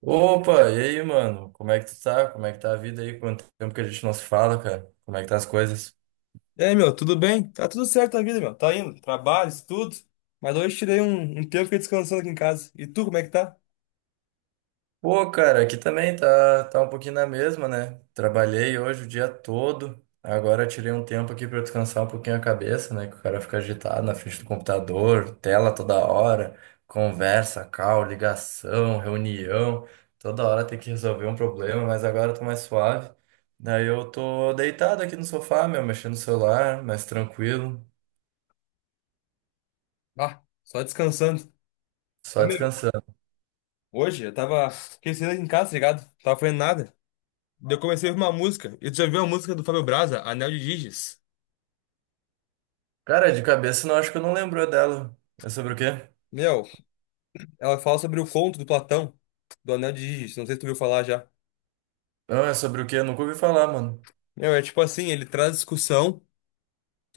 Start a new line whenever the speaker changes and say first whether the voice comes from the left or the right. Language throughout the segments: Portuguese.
right: Opa, e aí, mano? Como é que tu tá? Como é que tá a vida aí? Quanto tempo que a gente não se fala, cara? Como é que tá as coisas?
left: E aí, meu, tudo bem? Tá tudo certo a vida, meu. Tá indo, trabalho, estudo. Mas hoje tirei um tempo e fiquei descansando aqui em casa. E tu, como é que tá?
right: Pô, cara, aqui também tá um pouquinho na mesma, né? Trabalhei hoje o dia todo. Agora tirei um tempo aqui pra descansar um pouquinho a cabeça, né? Que o cara fica agitado na frente do computador, tela toda hora, conversa, call, ligação, reunião. Toda hora tem que resolver um problema, mas agora eu tô mais suave. Daí eu tô deitado aqui no sofá, meu, mexendo no celular, mais tranquilo,
left: Ah, só descansando. Ô,
right: só
left: meu,
right: descansando.
left: hoje eu tava esquecendo aqui em casa, tá ligado? Não tava fazendo nada. Daí eu comecei a ouvir uma música. E tu já viu a música do Fábio Braza, Anel de Giges?
right: Cara, de cabeça não acho que eu não lembro dela. É sobre o quê?
left: Meu, ela fala sobre o conto do Platão, do Anel de Giges. Não sei se tu viu falar já.
right: Não, é sobre o quê? Eu nunca ouvi falar, mano.
left: Meu, é tipo assim, ele traz discussão,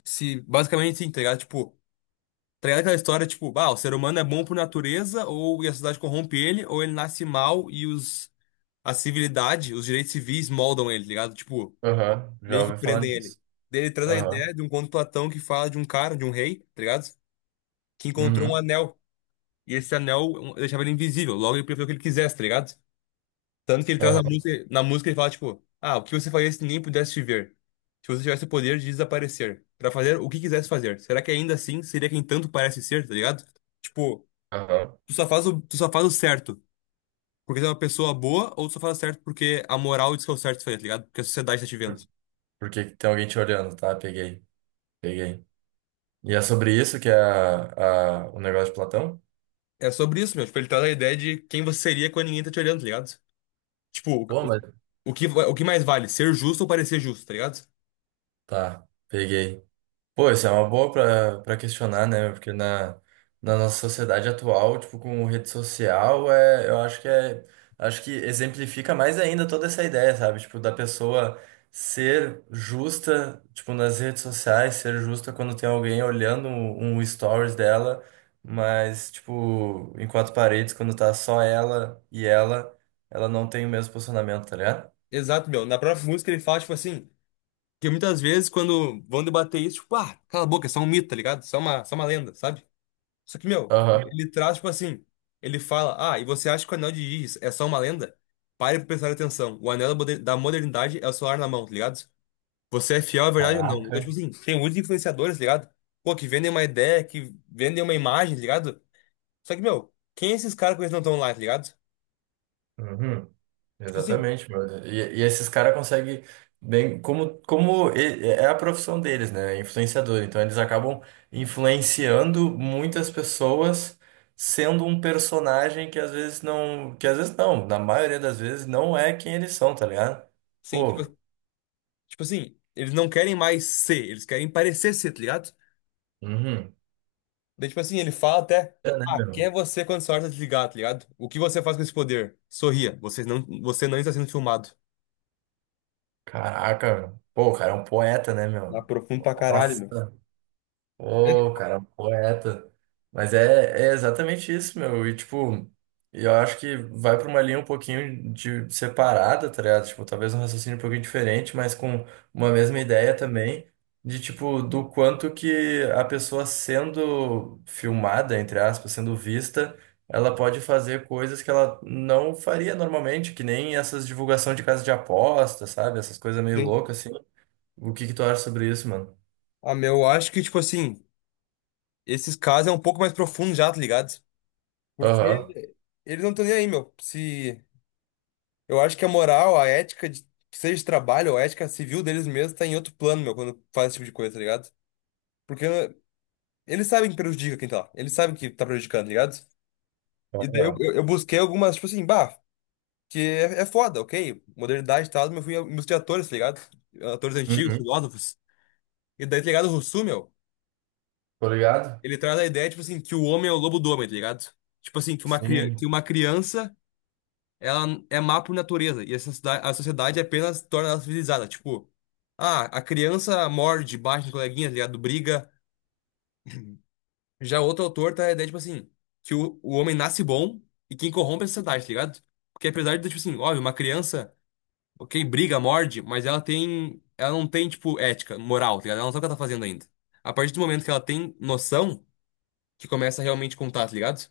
left: se basicamente sim, tá ligado? Tipo, tá ligado aquela história, tipo, ah, o ser humano é bom por natureza, ou e a sociedade corrompe ele, ou ele nasce mal e os, a civilidade, os direitos civis moldam ele, tá ligado? Tipo,
right: Aham, já
left: meio que
right: ouvi falar
left: prendem ele.
right: nisso.
left: Daí ele traz a
right: Aham.
left: ideia de um conto de Platão que fala de um cara, de um rei, tá ligado? Que encontrou um
right: Uhum.
left: anel. E esse anel um, deixava ele invisível, logo ele preferiu o que ele quisesse, tá ligado? Tanto que ele traz a
right: Aham.
left: música, na música ele fala, tipo, ah, o que você faria se ninguém pudesse te ver? Se você tivesse o poder de desaparecer, pra fazer o que quisesse fazer, será que ainda assim seria quem tanto parece ser, tá ligado? Tipo.
right: Aham.
left: Tu só faz o certo porque tu é uma pessoa boa ou tu só faz o certo porque a moral diz que é o certo fazer, tá ligado? Porque a sociedade tá te vendo.
right: Por, por que que tem alguém te olhando? Tá, peguei. Peguei. E é sobre isso que é o negócio de Platão?
left: É sobre isso, meu. Tipo, ele traz a ideia de quem você seria quando ninguém tá te olhando, tá ligado? Tipo,
right: Pô,
left: o, o
right: mas.
left: o que mais vale? Ser justo ou parecer justo, tá ligado?
right: Tá, peguei. Pô, isso é uma boa pra questionar, né? Na nossa sociedade atual, tipo, com rede social, é, eu acho que é, acho que exemplifica mais ainda toda essa ideia, sabe? Tipo, da pessoa ser justa, tipo, nas redes sociais, ser justa quando tem alguém olhando um stories dela, mas, tipo, em quatro paredes, quando tá só ela e ela, ela não tem o mesmo posicionamento, tá ligado?
left: Exato, meu. Na própria música ele fala, tipo assim, que muitas vezes quando vão debater isso, tipo, ah, cala a boca, é só um mito, tá ligado? Só uma lenda, sabe? Só que, meu,
right: Aham.
left: ele traz, tipo assim, ele fala, ah, e você acha que o anel de Íris é só uma lenda? Pare pra prestar atenção. O anel da da modernidade é o celular na mão, tá ligado? Você é fiel à verdade ou não?
right: Caraca.
left: Então, tipo assim, tem muitos influenciadores, tá ligado? Pô, que vendem uma ideia, que vendem uma imagem, tá ligado? Só que, meu, quem é esses caras que eles não estão lá, tá ligado?
right: Uhum.
left: Tipo assim,
right: Exatamente, mano. E esses caras conseguem bem, é a profissão deles, né? É influenciador. Então eles acabam influenciando muitas pessoas sendo um personagem que às vezes não, na maioria das vezes não é quem eles são, tá ligado?
left: sim, tipo,
right: Pô,
left: tipo assim, eles não querem mais ser, eles querem parecer ser, tá ligado?
right: uhum.
left: Daí, tipo assim, ele fala até,
right: É, né,
left: ah, quem
right: meu?
left: é você quando sua hora tá de ligar, tá ligado? O que você faz com esse poder? Sorria, você não está sendo filmado.
right: Caraca, meu. Pô, o cara é um poeta, né,
left: Na
right: meu?
left: profundo pra caralho,
right: Nossa.
left: meu. É,
right: Ô, cara, um poeta. Mas é, é exatamente isso, meu. E, tipo, eu acho que vai pra uma linha um pouquinho de separada, tá ligado? Tipo, talvez um raciocínio um pouquinho diferente, mas com uma mesma ideia também, de, tipo, do quanto que a pessoa sendo filmada, entre aspas, sendo vista, ela pode fazer coisas que ela não faria normalmente, que nem essas divulgação de casa de aposta, sabe? Essas coisas meio
left: sim.
right: loucas, assim. O que que tu acha sobre isso, mano?
left: Ah, meu, eu acho que, tipo assim, esses casos é um pouco mais profundo já, tá ligado?
right: Aham.
left: Porque eles não estão nem aí, meu. Se, eu acho que a moral, a ética, de, que seja de trabalho, ou a ética civil deles mesmos, tá em outro plano, meu, quando faz esse tipo de coisa, tá ligado? Porque eles sabem que prejudica quem tá lá. Eles sabem que tá prejudicando, tá ligado? E daí eu,
right: Aham.
left: eu eu busquei algumas, tipo assim, bah, que é foda, ok? Modernidade e tal, mas eu fui música de atores, tá ligado? Atores antigos,
right: Uhum.
left: filósofos. E daí, tá ligado? O Rousseau, meu,
right: Tô ligado?
left: ele traz a ideia, tipo assim, que o homem é o lobo do homem, tá ligado? Tipo assim, que uma, cria-
right: Sim.
left: que uma criança, ela é má por natureza. E a sociedade apenas torna ela civilizada. Tipo, ah, a criança morde, bate no coleguinha, tá ligado? Briga. Já outro autor traz a ideia, tipo assim, que o homem nasce bom e quem corrompe é a sociedade, tá ligado? Porque apesar de, tipo assim, óbvio, uma criança. Ok, briga, morde, mas ela tem. Ela não tem, tipo, ética, moral, tá ligado? Ela não sabe o que ela tá fazendo ainda. A partir do momento que ela tem noção, que começa a realmente contar, tá ligado?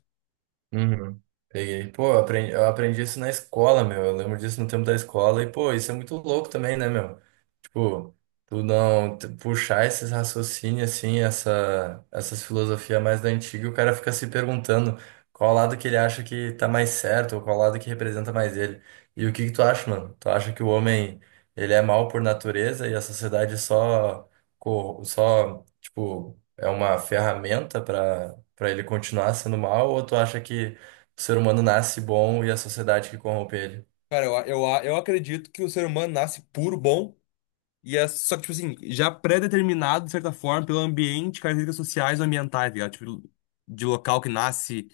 right: Uhum. Peguei. Pô, eu aprendi isso na escola, meu. Eu lembro disso no tempo da escola. E, pô, isso é muito louco também, né, meu? Tipo, tu não tu puxar esses raciocínios, assim, essas filosofias mais da antiga, e o cara fica se perguntando qual lado que ele acha que tá mais certo, ou qual lado que representa mais ele. E o que que tu acha, mano? Tu acha que o homem, ele é mau por natureza e a sociedade só, tipo, é uma ferramenta para pra ele continuar sendo mal, ou tu acha que o ser humano nasce bom e a sociedade que corrompe ele?
left: Cara, eu acredito que o ser humano nasce puro, bom, e é só que, tipo assim, já pré-determinado, de certa forma, pelo ambiente, características sociais ou ambientais, tá ligado? Tipo, de local que nasce.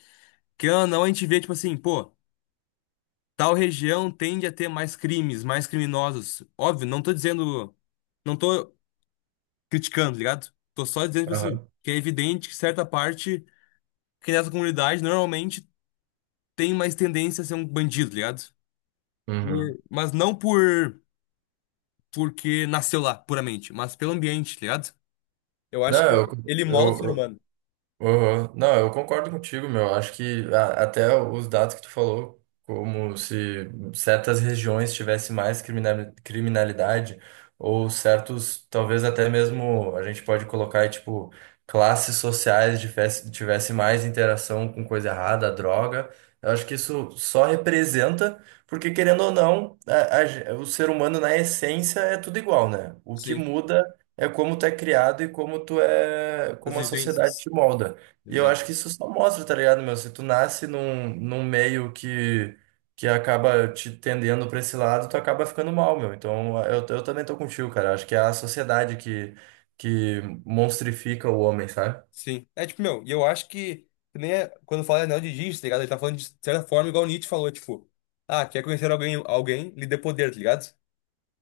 left: Que ou não, a gente vê, tipo assim, pô. Tal região tende a ter mais crimes, mais criminosos. Óbvio, não tô criticando, tá ligado? Tô só dizendo, tipo assim,
right: Aham.
left: que é evidente que certa parte, que nessa comunidade normalmente tem mais tendência a ser um bandido, tá ligado?
right: Uhum.
left: Mas não porque nasceu lá, puramente, mas pelo ambiente, tá ligado? Eu
right: Não,
left: acho que
right: eu,
left: ele molda o ser
right: eu,
left: humano.
right: uhum. Não, eu concordo contigo, meu. Acho que até os dados que tu falou, como se certas regiões tivessem mais criminalidade, ou certos, talvez até mesmo a gente pode colocar aí, tipo, classes sociais tivesse mais interação com coisa errada, droga. Eu acho que isso só representa, porque querendo ou não, o ser humano na essência é tudo igual, né? O que
left: Sim,
right: muda é como tu é criado e como tu é,
left: as
right: como a sociedade
left: vivências.
right: te molda. E eu
left: Exato.
right: acho que isso só mostra, tá ligado, meu? Se tu nasce num meio que acaba te tendendo pra esse lado, tu acaba ficando mal, meu. Então eu também tô contigo, cara. Acho que é a sociedade que monstrifica o homem, sabe?
left: Sim. É tipo, meu, e eu acho que nem é, quando fala anel de Giges, tá ligado? Ele tá falando de certa forma igual Nietzsche falou, tipo, ah, quer conhecer alguém, lhe dê poder, tá ligado?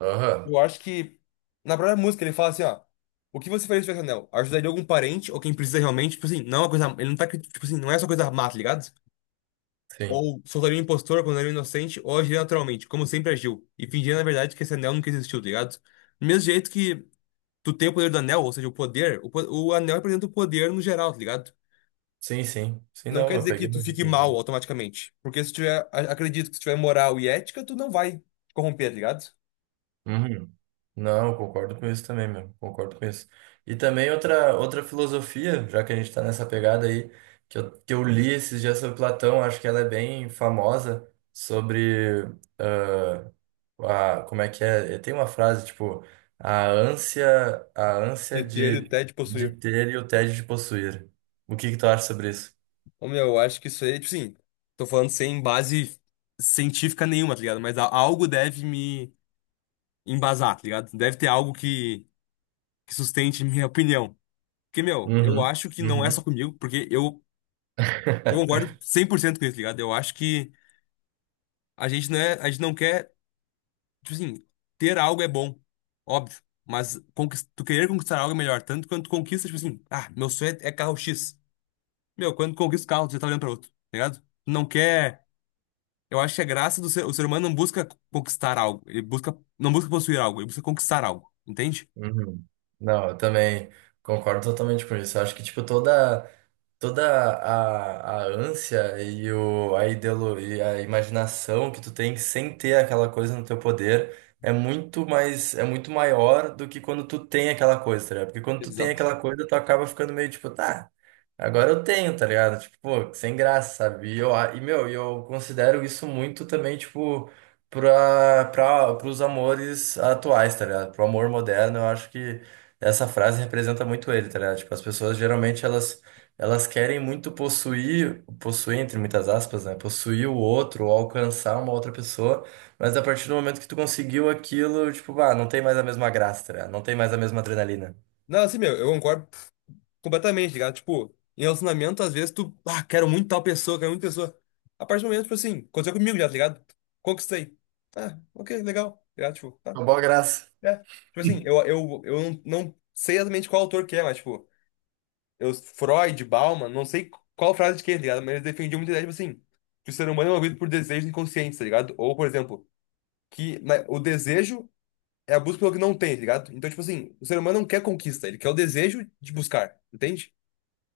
right: Aham,
left: Eu acho que na própria música ele fala assim, ó, o que você faria se tivesse anel? Ajudaria algum parente ou quem precisa realmente, tipo assim, não é uma coisa, ele não tá, tipo assim, não é só coisa má, tá ligado?
right: sim.
left: Ou soltaria um impostor quando era inocente, ou agiria naturalmente, como sempre agiu, e fingia na verdade que esse anel nunca existiu, tá ligado? Do mesmo jeito que tu tem o poder do anel, ou seja, o poder, o anel representa o poder no geral, tá ligado?
right: Sim,
left: Não
right: não,
left: quer
right: eu
left: dizer
right: peguei.
left: que tu fique mal automaticamente. Porque se tiver, acredito que se tiver moral e ética, tu não vai te corromper, tá ligado?
right: Uhum. Não, eu concordo com isso também, meu. Concordo com isso. E também outra filosofia, já que a gente está nessa pegada aí, que eu li esses dias sobre Platão, acho que ela é bem famosa, sobre ah, a, como é que é? Eh, tem uma frase, tipo, a ânsia
left: De ter e até de
right: de
left: possuir.
right: ter e o tédio de possuir. O que que tu acha sobre isso?
left: Ô, meu, eu acho que isso aí, tipo assim, tô falando sem base científica nenhuma, tá ligado? Mas algo deve me embasar, tá ligado? Deve ter algo que sustente minha opinião. Porque, meu, eu
right: Uhum,
left: acho que não é só
right: uhum,
left: comigo, porque eu concordo 100% com isso, tá ligado? Eu acho que a gente não é, a gente não quer tipo assim, ter algo é bom, óbvio. Mas tu querer conquistar algo é melhor. Tanto quando tu conquista, tipo assim, ah, meu sonho é carro X. Meu, quando tu conquista o carro, tu já tá olhando pra outro, tá ligado? Tu não quer. Eu acho que a graça do ser, o ser humano não busca conquistar algo. Ele busca, não busca possuir algo, ele busca conquistar algo. Entende?
right: uhum. Não, eu também concordo totalmente com isso. Eu acho que, tipo, toda a ânsia a ideolo, e a imaginação que tu tem sem ter aquela coisa no teu poder é muito mais, é muito maior do que quando tu tem aquela coisa, tá ligado? Porque quando tu tem
left: Exato.
right: aquela coisa, tu acaba ficando meio tipo, tá. Agora eu tenho, tá ligado? Tipo, pô, sem graça, sabe? E, eu, a- e meu, e eu considero isso muito também, tipo, pros amores atuais, tá ligado? Pro amor moderno, eu acho que essa frase representa muito ele, tá ligado? Tipo, as pessoas geralmente elas querem muito possuir, entre muitas aspas, né? Possuir o outro, ou alcançar uma outra pessoa, mas a partir do momento que tu conseguiu aquilo, tipo, ah, não tem mais a mesma graça, tá ligado? Não tem mais a mesma adrenalina.
left: Não, assim, meu, eu concordo completamente, tá ligado? Tipo, em relacionamento, às vezes tu, ah, quero muito tal pessoa, quero muito pessoa. A partir do momento, tipo assim, aconteceu comigo já, tá ligado? Conquistei. Ah, ok, legal. Tá ligado? Tipo, tá.
right: Uma boa graça.
left: É. Tipo assim, eu não sei exatamente qual autor que é, mas, tipo, eu, Freud, Bauman, não sei qual frase de quem, tá ligado? Mas eles defendiam muito a ideia, tipo assim, que o ser humano é movido por desejos inconscientes, tá ligado? Ou, por exemplo, que na- o desejo é a busca pelo que não tem, tá ligado? Então, tipo assim, o ser humano não quer conquista, ele quer o desejo de buscar, entende?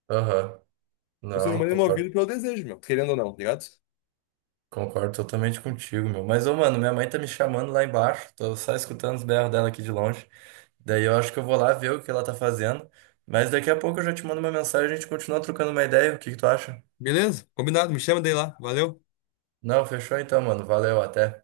right: Aham,
left: O ser
right: não,
left: humano é
right: concordo.
left: movido pelo desejo, meu, querendo ou não, tá ligado?
right: Concordo totalmente contigo, meu. Mas, ô, mano, minha mãe tá me chamando lá embaixo. Tô só escutando os berros dela aqui de longe. Daí eu acho que eu vou lá ver o que ela tá fazendo. Mas daqui a pouco eu já te mando uma mensagem, e a gente continua trocando uma ideia. O que que tu acha?
left: Beleza? Combinado, me chama daí lá. Valeu.
right: Não, fechou então, mano. Valeu, até.